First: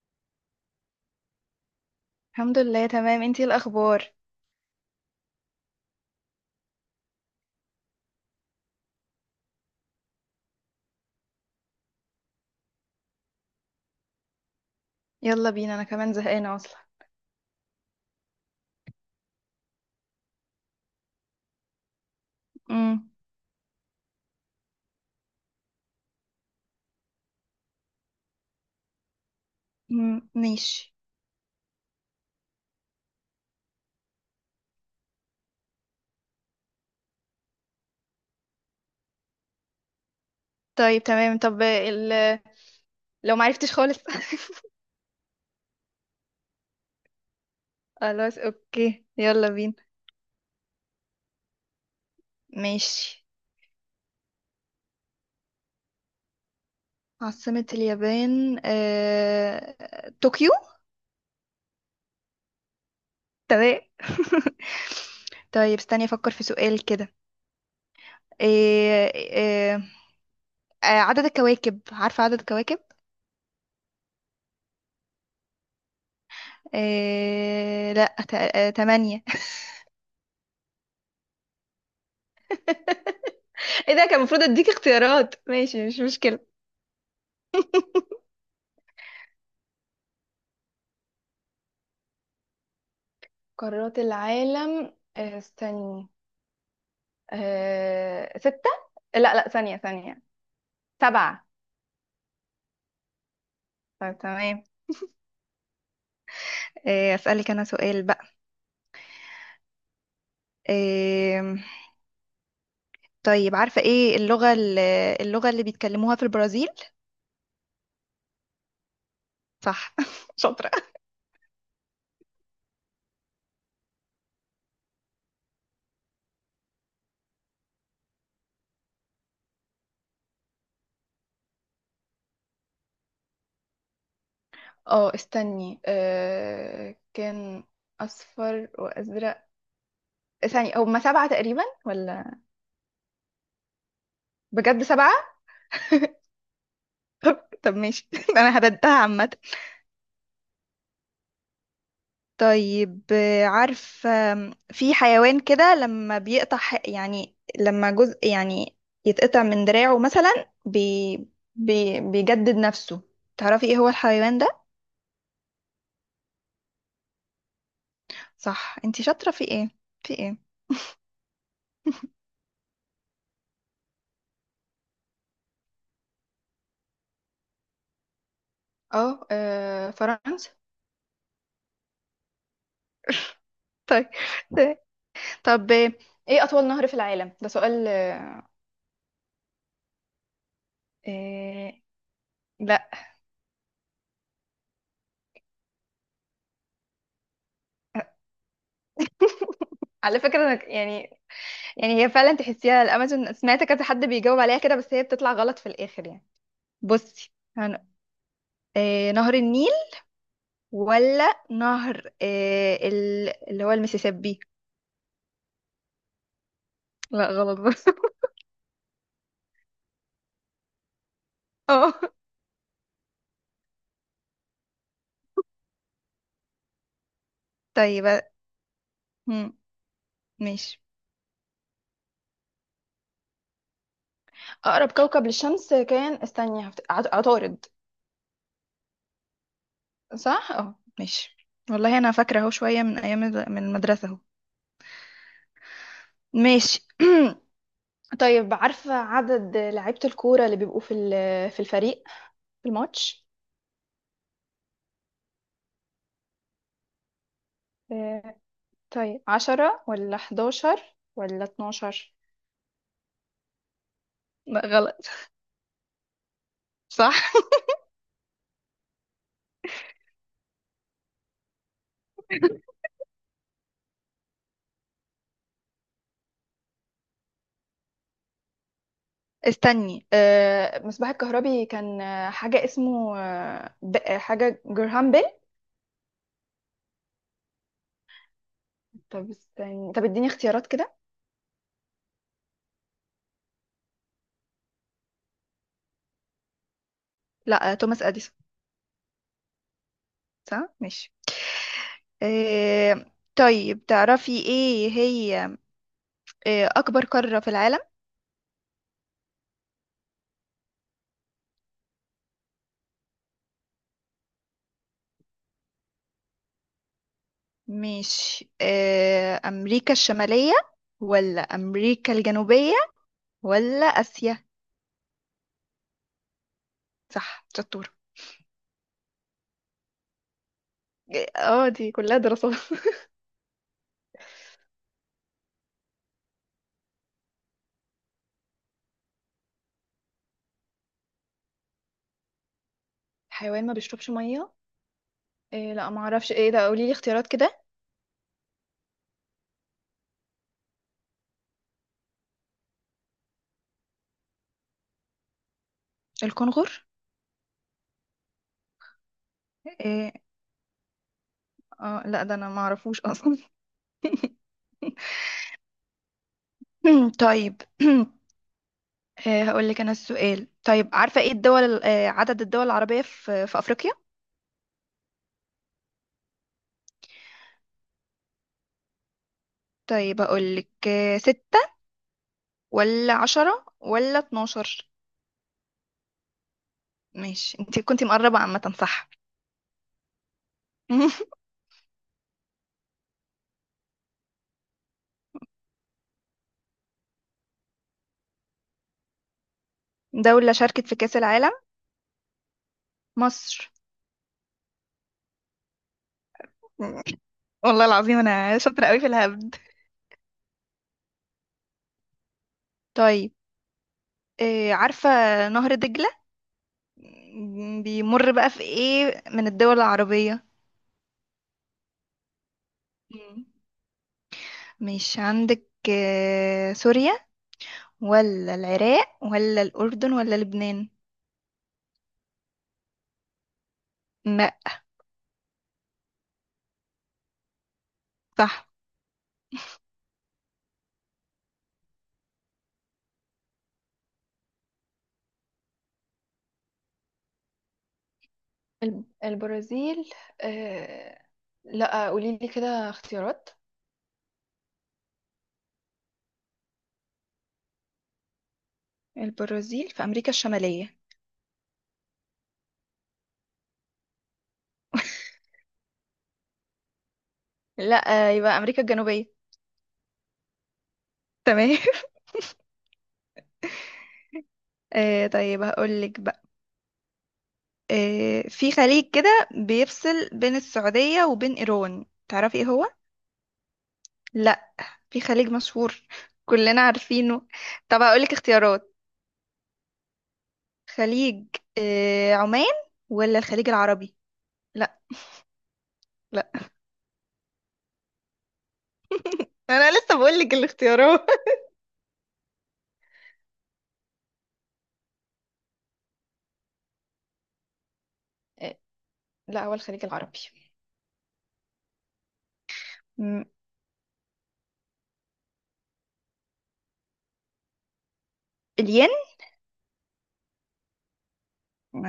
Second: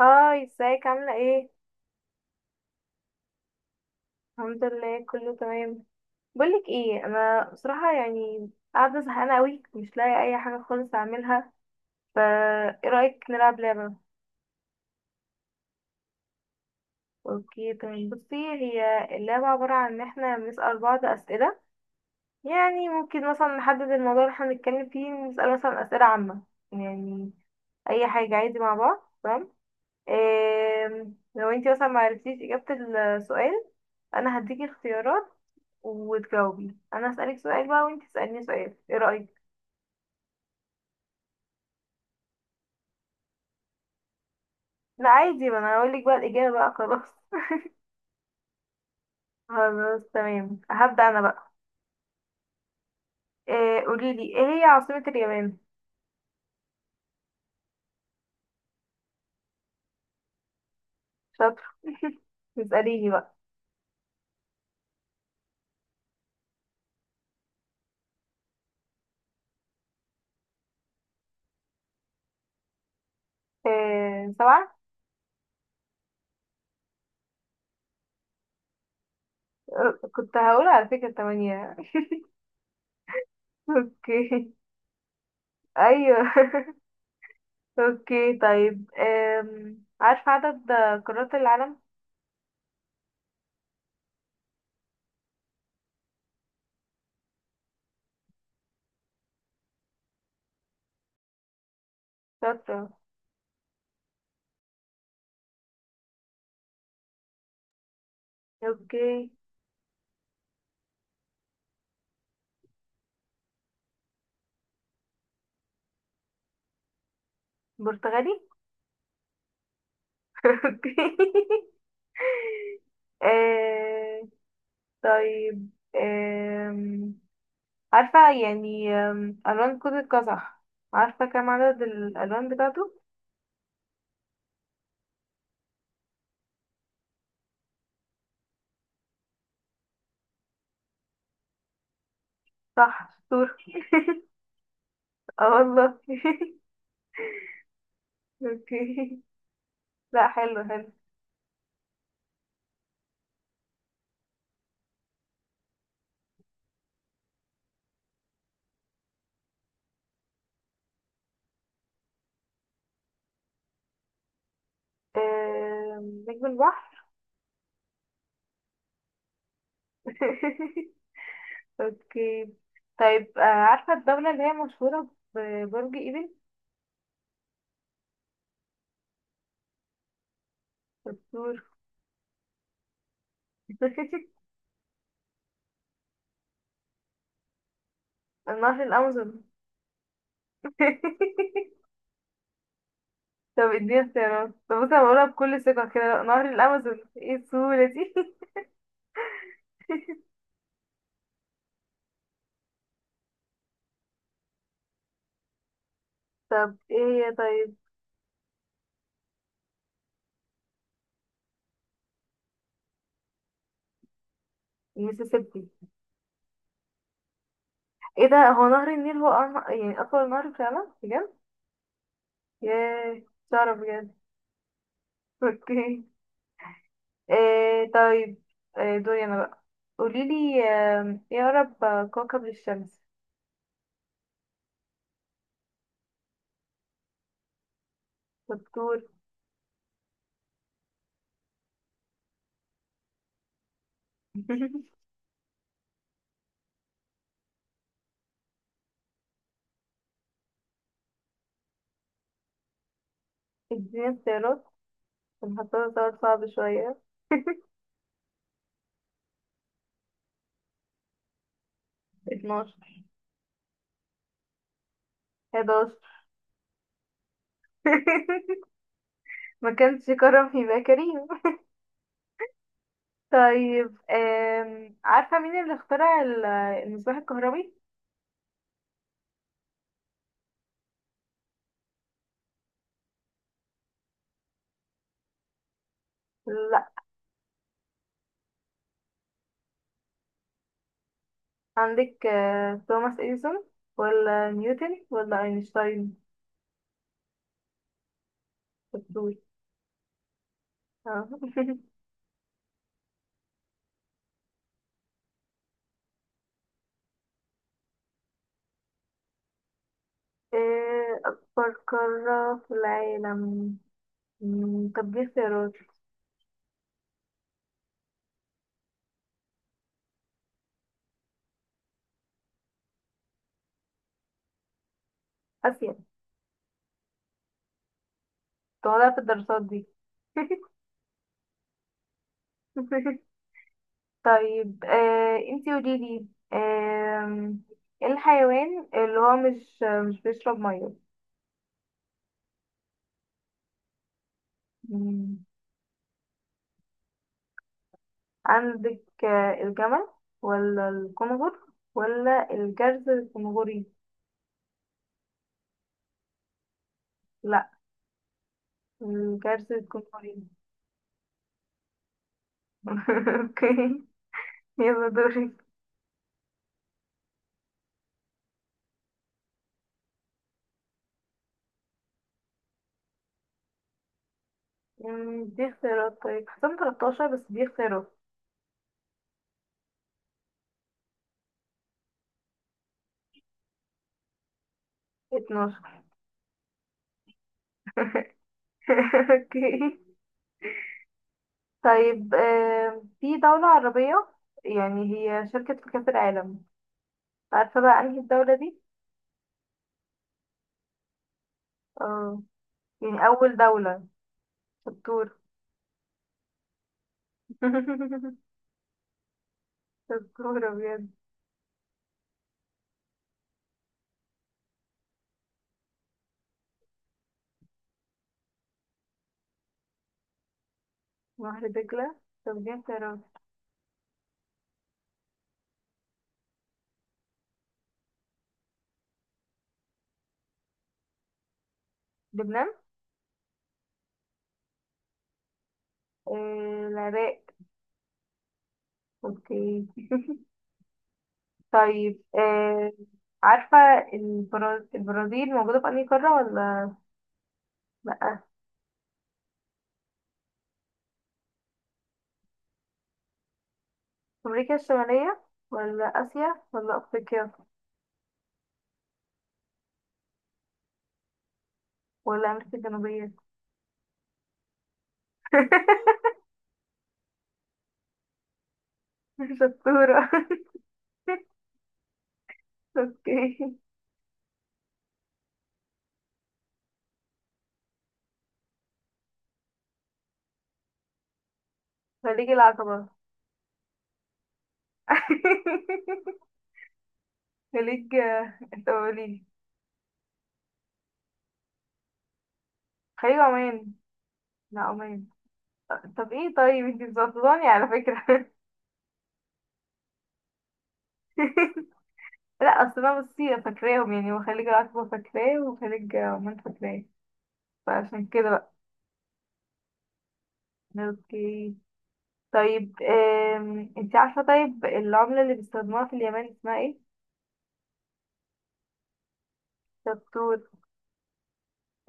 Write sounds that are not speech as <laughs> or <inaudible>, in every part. هاي ازيك عاملة ايه؟ الحمد لله، تمام. انتي ايه الاخبار؟ الحمد لله كله تمام. بقولك ايه، انا بصراحة يعني قاعدة زهقانة اوي، مش لاقي اي حاجة خالص اعملها. فا ايه رأيك نلعب لعبة؟ يلا بينا، انا كمان زهقانه اصلا. اوكي تمام. بصي، هي اللعبة عبارة عن ان احنا بنسأل بعض اسئلة. يعني امم. ممكن مثلا نحدد الموضوع اللي احنا بنتكلم فيه، نسأل مثلا اسئلة عامة. يعني اي حاجة عادي مع بعض، تمام؟ امم، إيه، ماشي. لو انتي مثلا معرفتيش اجابة السؤال، انا هديكي اختيارات وتجاوبي. انا هسألك سؤال بقى وانت تسأليني سؤال، ايه رأيك؟ طيب تمام. طب، لو معرفتش خالص. لا عادي، ما انا هقول لك بقى الإجابة بقى، خلاص. <laughs> <laughs> خلاص، اوكي، يلا بينا. خلاص تمام، هبدأ انا بقى. ماشي. إيه، قولي لي ايه هي عاصمة اليابان. عاصمة اليابان، طوكيو شاطر. <laughs> اسأليني بقى. تمام. <laughs> طيب، استني افكر في سؤال كده. آه... آه... عدد الكواكب، عارفة عدد الكواكب؟ إيه، سبعة. لا تمانية كنت هقول على فكرة تمانية. <laughs> <laughs> ايه ده، كان المفروض اوكي. اديك اختيارات، ماشي، مش ايوه. مشكلة. <laughs> اوكي طيب، عارفة عدد قارات العالم؟ قارات العالم، استني ستة لا لا، ثانية ثانية، سبعة. شاطرة. طيب تمام. إيه، اسألك انا سؤال بقى. اوكي، إيه، طيب عارفة ايه اللغة اللي بيتكلموها في البرازيل؟ برتغالي. صح. <laughs> <laughs> شاطرة. اوكي. <laughs> آه، طيب، آم، عارفة يعني ألوان كود القزح، عارفة كم عدد الألوان بتاعته؟ اه، استني. كان أصفر وأزرق. ثانية، هما سبعة تقريبا ولا؟ صح، شطور. بجد سبعة. اه والله. <laughs> طب ماشي. <laughs> انا هبدها اوكي. عامة. لا حلو حلو. طيب، عارف في حيوان كده لما بيقطع، يعني لما جزء يعني يتقطع من دراعه مثلا، بي بي بيجدد نفسه. تعرفي ايه هو الحيوان ده؟ نجم البحر. صح، انتي شاطرة في ايه، في ايه؟ <laughs> اوكي. طيب، عارفة الدولة اللي هي مشهورة ببرج ايفل؟ اه، فرنسا شطور. طيب. <laughs> طب، ايه اطول نهر في العالم؟ ده سؤال. <laughs> نهر الأمازون. آه، <laughs> لا طب اديني اختيارات. طب بص، انا بقولها بكل ثقة كده نهر الأمازون، ايه السهولة دي؟ <laughs> على فكرة، أنا يعني هي فعلا تحسيها الامازون، سمعت كذا حد بيجاوب عليها كده بس هي بتطلع غلط في الاخر يعني. طب ايه بصي. هي طيب؟ هن- نهر النيل ولا نهر، اللي هو المسيسيبي؟ المسيسيبي؟ لا، غلط برضه. ايه ده، هو نهر النيل هو يعني أطول نهر في العالم بجد؟ <laughs> اه. ياه، مش أعرف بجد. <laughs> اوكي. إيه طيب. طيب، إيه دوري أنا مم. بقى. قوليلي ماشي. ايه أقرب كوكب للشمس. أقرب كوكب للشمس كان، استني، عطارد دكتور. صح؟ اه، ماشي. والله أنا فاكرة أهو شوية من أيام من المدرسة أهو. <laughs> ماشي. <clears throat> طيب، عارفة عدد لعيبة الكورة اللي بيبقوا في الفريق، في الماتش؟ اديني اختيارات، هنحطها سؤال صعب شوية. <laughs> آه، طيب عشرة ولا حداشر ولا اتناشر؟ 12. لا، غلط. 11. صح. <laughs> ما كانش كرم يبقى كريم. <laughs> طيب عارفة مين اللي اخترع المصباح الكهربي؟ استني، مصباح الكهربي كان، حاجة اسمه، حاجة جرهام بيل. لا. طب استني، طب اديني اختيارات كده. عندك توماس اديسون، ولا نيوتن، ولا اينشتاين؟ لا، توماس اديسون. الدول. صح، ماشي. آه. <laughs> آه، طيب تعرفي ايه هي اكبر قارة في العالم؟ اكبر قارة في العالم؟ طب دي اختيارات. مش امريكا الشمالية ولا امريكا الجنوبية ولا اسيا؟ اسيا. صح، شطور. طالعة في الدراسات دي. اه. دي كلها دراسات. <laughs> <laughs> طيب، انتي قوليلي آم، ايه الحيوان اللي هو مش بيشرب حيوان ما بيشربش مية؟ ميه؟ إيه، لا، ما اعرفش. ايه ده، قولي لي اختيارات كده. عندك الجمل، ولا الكنغر، ولا الجرز الكنغري؟ الكنغر. لا الجرز إيه؟ الكنغري. اه، لا ده انا ما اعرفوش اصلا. <laughs> اوكي. يلا <laughs> دوري. طيب. <clears throat> هقول لك انا السؤال. طيب، عارفة ايه الدول ال- آه، عدد الدول العربية في افريقيا؟ دي اختيارات؟ طيب حسام 13، بس دي اختيارات. طيب هقول لك، ستة ولا عشرة ولا اتناشر؟ 12. ماشي، انت كنت مقربة عامة صح. <laughs> اوكي. <laughs> طيب في دولة عربية يعني هي شاركت في كأس العالم، عارفة بقى انهي الدولة دي؟ دولة شاركت في كأس العالم. اه، يعني أول مصر. دولة. شطور. <laughs> والله العظيم <laughs> انا شاطرة قوي في الهبد. شطورة بجد. طيب، عارفة نهر دجلة بيمر بقى في ايه من الدول العربية؟ نهر دجلة؟ طب دي اختيارات. مم. مش عندك سوريا ولا العراق ولا الأردن ولا لبنان؟ لبنان. لا. العراق. صح. اوكي. <laughs> طيب، عارفة البرازيل موجودة في أنهي قارة، ولا لأ؟ البرازيل. آه... لا قولي لي كده اختيارات. أمريكا الشمالية، ولا آسيا، ولا أفريقيا، البرازيل في أمريكا الشمالية؟ ولا أمريكا الجنوبية؟ <laughs> <laughs> لا، يبقى أمريكا الجنوبية. شطورة. <laughs> تمام. <laughs> اوكي. طيب هقولك بقى، في خليج كده بيفصل بين السعودية وبين إيران، خليج تعرفي ايه هو؟ العقبة. لا. في خليج مشهور، <laughs> كلنا عارفينه. طب خليج. هقولك انت اختيارات. قوليلي. خليج، عمان خليج ولا الخليج عمان، العربي؟ لا لا. عمان. طب لا، ايه، طيب انتي مظبطاني على فكرة. انا لسه بقول لك الاختيارات. <laughs> لا اصل انا بصي فاكراهم يعني، وخليج العقبة فاكراه وخليج عمان فاكراه، فعشان كده <laughs> آه، بقى. لا هو الخليج العربي. اوكي. طيب م، انت عارفة طيب العملة اللي بيستخدموها في اليمن اسمها ايه؟ الين شطور.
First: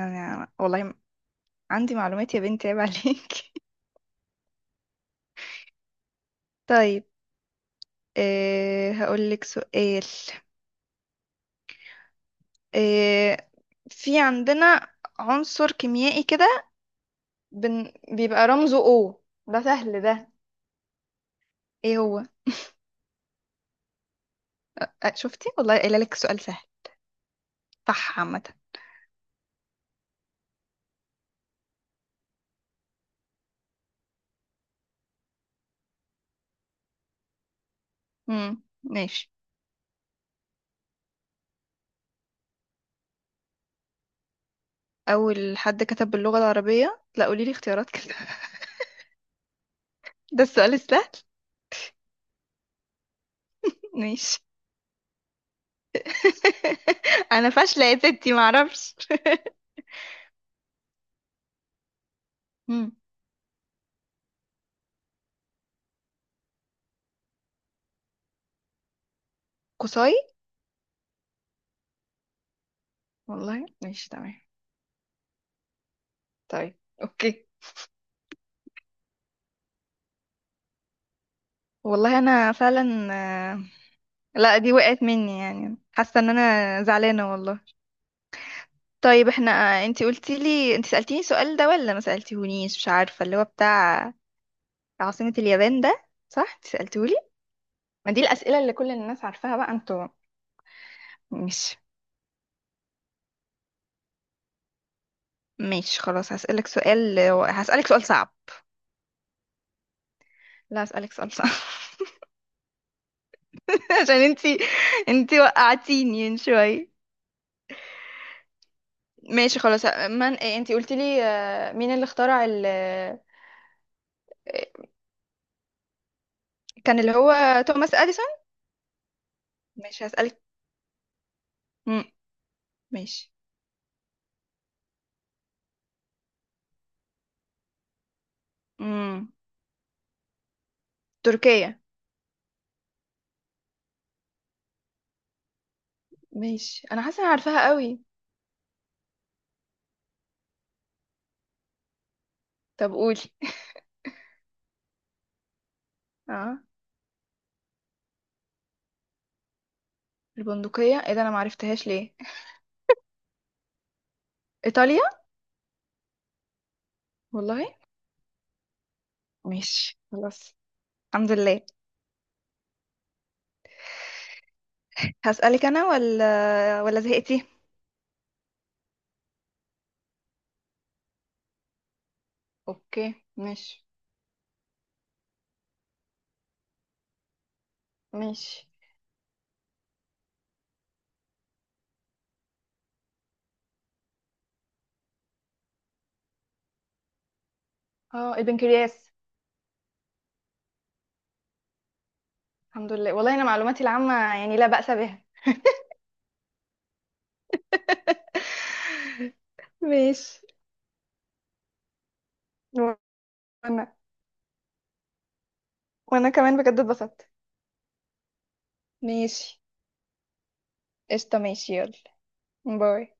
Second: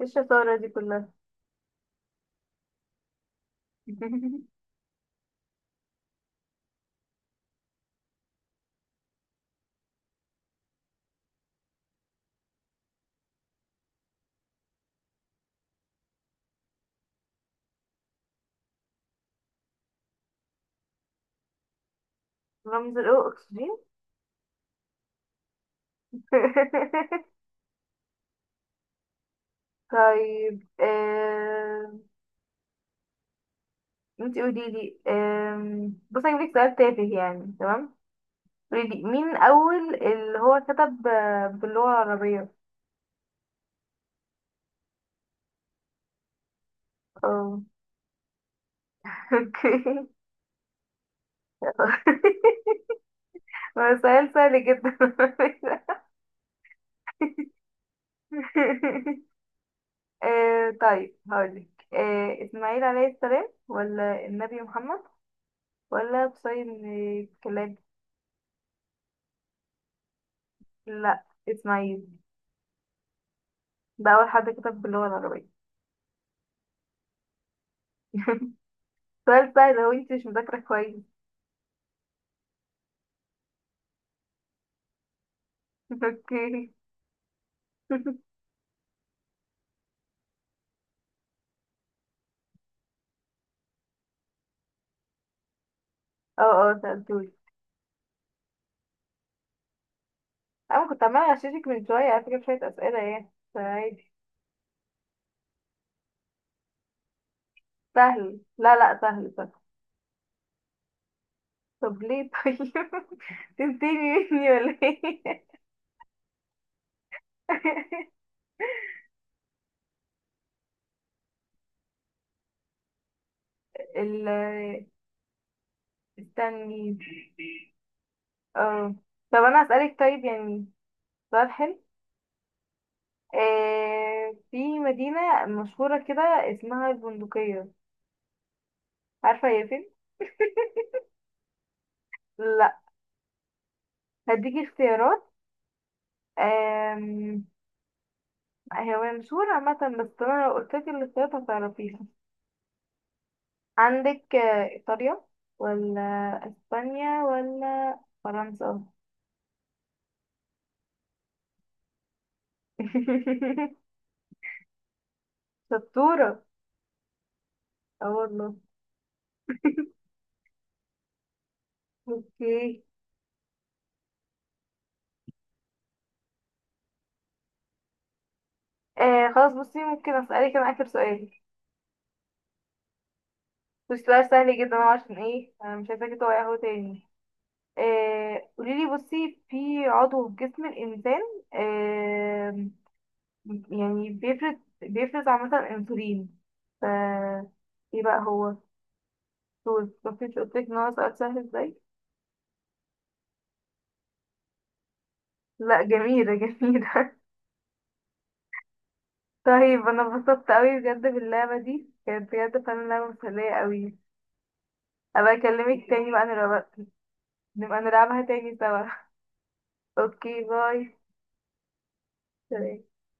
ايه الشطارة دي والله، كلها؟ عندي معلومات، يا بنتي عيب عليك. <laughs> <laughs> طيب، هقول لك سؤال. أه في عندنا عنصر كيميائي كده، بيبقى رمزه O، ده سهل ده، ايه هو؟ رمز الاو اكسجين. شفتي والله قايله لك سؤال سهل. <laughs> صح عامه. طيب انت قولي لي. بصي هجيب لك سؤال تافه يعني، تمام؟ امم، قولي لي ماشي. مين أول اللي هو كتب باللغة العربية؟ أول حد كتب باللغة العربية؟ لا، قولي لي اه. اختيارات كده. <laughs> <laughs> ده السؤال السهل. اوكي. <laughs> هو سؤال ماشي. سهل جدا. <laughs> <laughs> أنا فاشلة يا ستي، معرفش. <laughs> آه طيب هقولك، آه، إسماعيل مم. عليه السلام، ولا النبي محمد، ولا قصي بن كلاب؟ قصاي. لا إسماعيل، والله، ماشي ده أول تمام. حد كتب باللغة العربية. طيب. أوكي. <laughs> سؤال سهل، هو انت مش مذاكرة كويس. والله أنا فعلا، آه، لا دي وقعت مني يعني، <laughs> حاسة إن اوكي. أنا زعلانة والله. <laughs> طيب احنا، انتي قلتي لي انتي سألتيني السؤال ده ولا ما سألتيهونيش، مش عارفة اللي هو بتاع عاصمة اليابان ده، اه صح انتي اه سألتيهولي؟ سألتولي. ما دي الأسئلة اللي كل الناس عارفاها بقى انتوا. أنا كنت عمالة أغششك مش. من شوية على فكرة، شوية أسئلة يعني فعادي. ماشي خلاص، هسألك سؤال صعب. سهل، لا لا سهل سهل. لا، هسألك سؤال صعب. طب ليه طيب؟ <laughs> <laughs> عشان تنتني مني انتي ولا ايه؟ انتي وقعتيني من شوية. <laughs> ماشي خلاص. من إيه، انتي قلتي لي، مين اللي اخترع ال آه، ال- استني. كان اللي هو توماس اديسون. اه. طب انا اسالك ماشي، طيب هسألك. يعني سؤال حلو. مم. ماشي. آه في مدينه مشهوره كده اسمها البندقيه، مم. عارفه هي فين؟ تركيا. لا. هديكي اختيارات. ماشي، انا حاسة انا آم، عارفاها قوي. هي مشهوره عامه، بس انا لو قلت لك الاختيارات هتعرفيها. طب قولي. عندك ايطاليا، ولا اه، اسبانيا، ولا فرنسا؟ البندقية، ايه ده انا معرفتهاش ليه. <laughs> ايطاليا. شطوره. والله. اه والله. ماشي خلاص. الحمد لله. اوكي. هسألك انا، ولا زهقتي آه خلاص بصي، ممكن اسالك انا اخر سؤال. اوكي، ماشي. بصي سؤال سهل جدا أهو، عشان ايه انا مش عايزاكي تقعي اهو تاني. آه ماشي. قوليلي بصي، في عضو في جسم الانسان آه يعني بيفرز عامة انسولين، ف ايه بقى اه، هو؟ البنكرياس. طول، مفيش. قلتلك ان هو سؤال سهل ازاي؟ الحمد لله، والله انا معلوماتي العامة يعني لا بأس بها. لا جميلة جميلة. <laughs> <laughs> طيب انا ماشي. اتبسطت اوي بجد، باللعبة دي كانت بجد فعلا لعبة مسلية وانا. اوي. ابقى اكلمك <laughs> تاني بقى وانا كمان بجد اتبسطت. نبقى نلعبها تاني سوا. ماشي. <laughs> اوكي، باي. قشطة، ماشي، يلا. سلام. باي.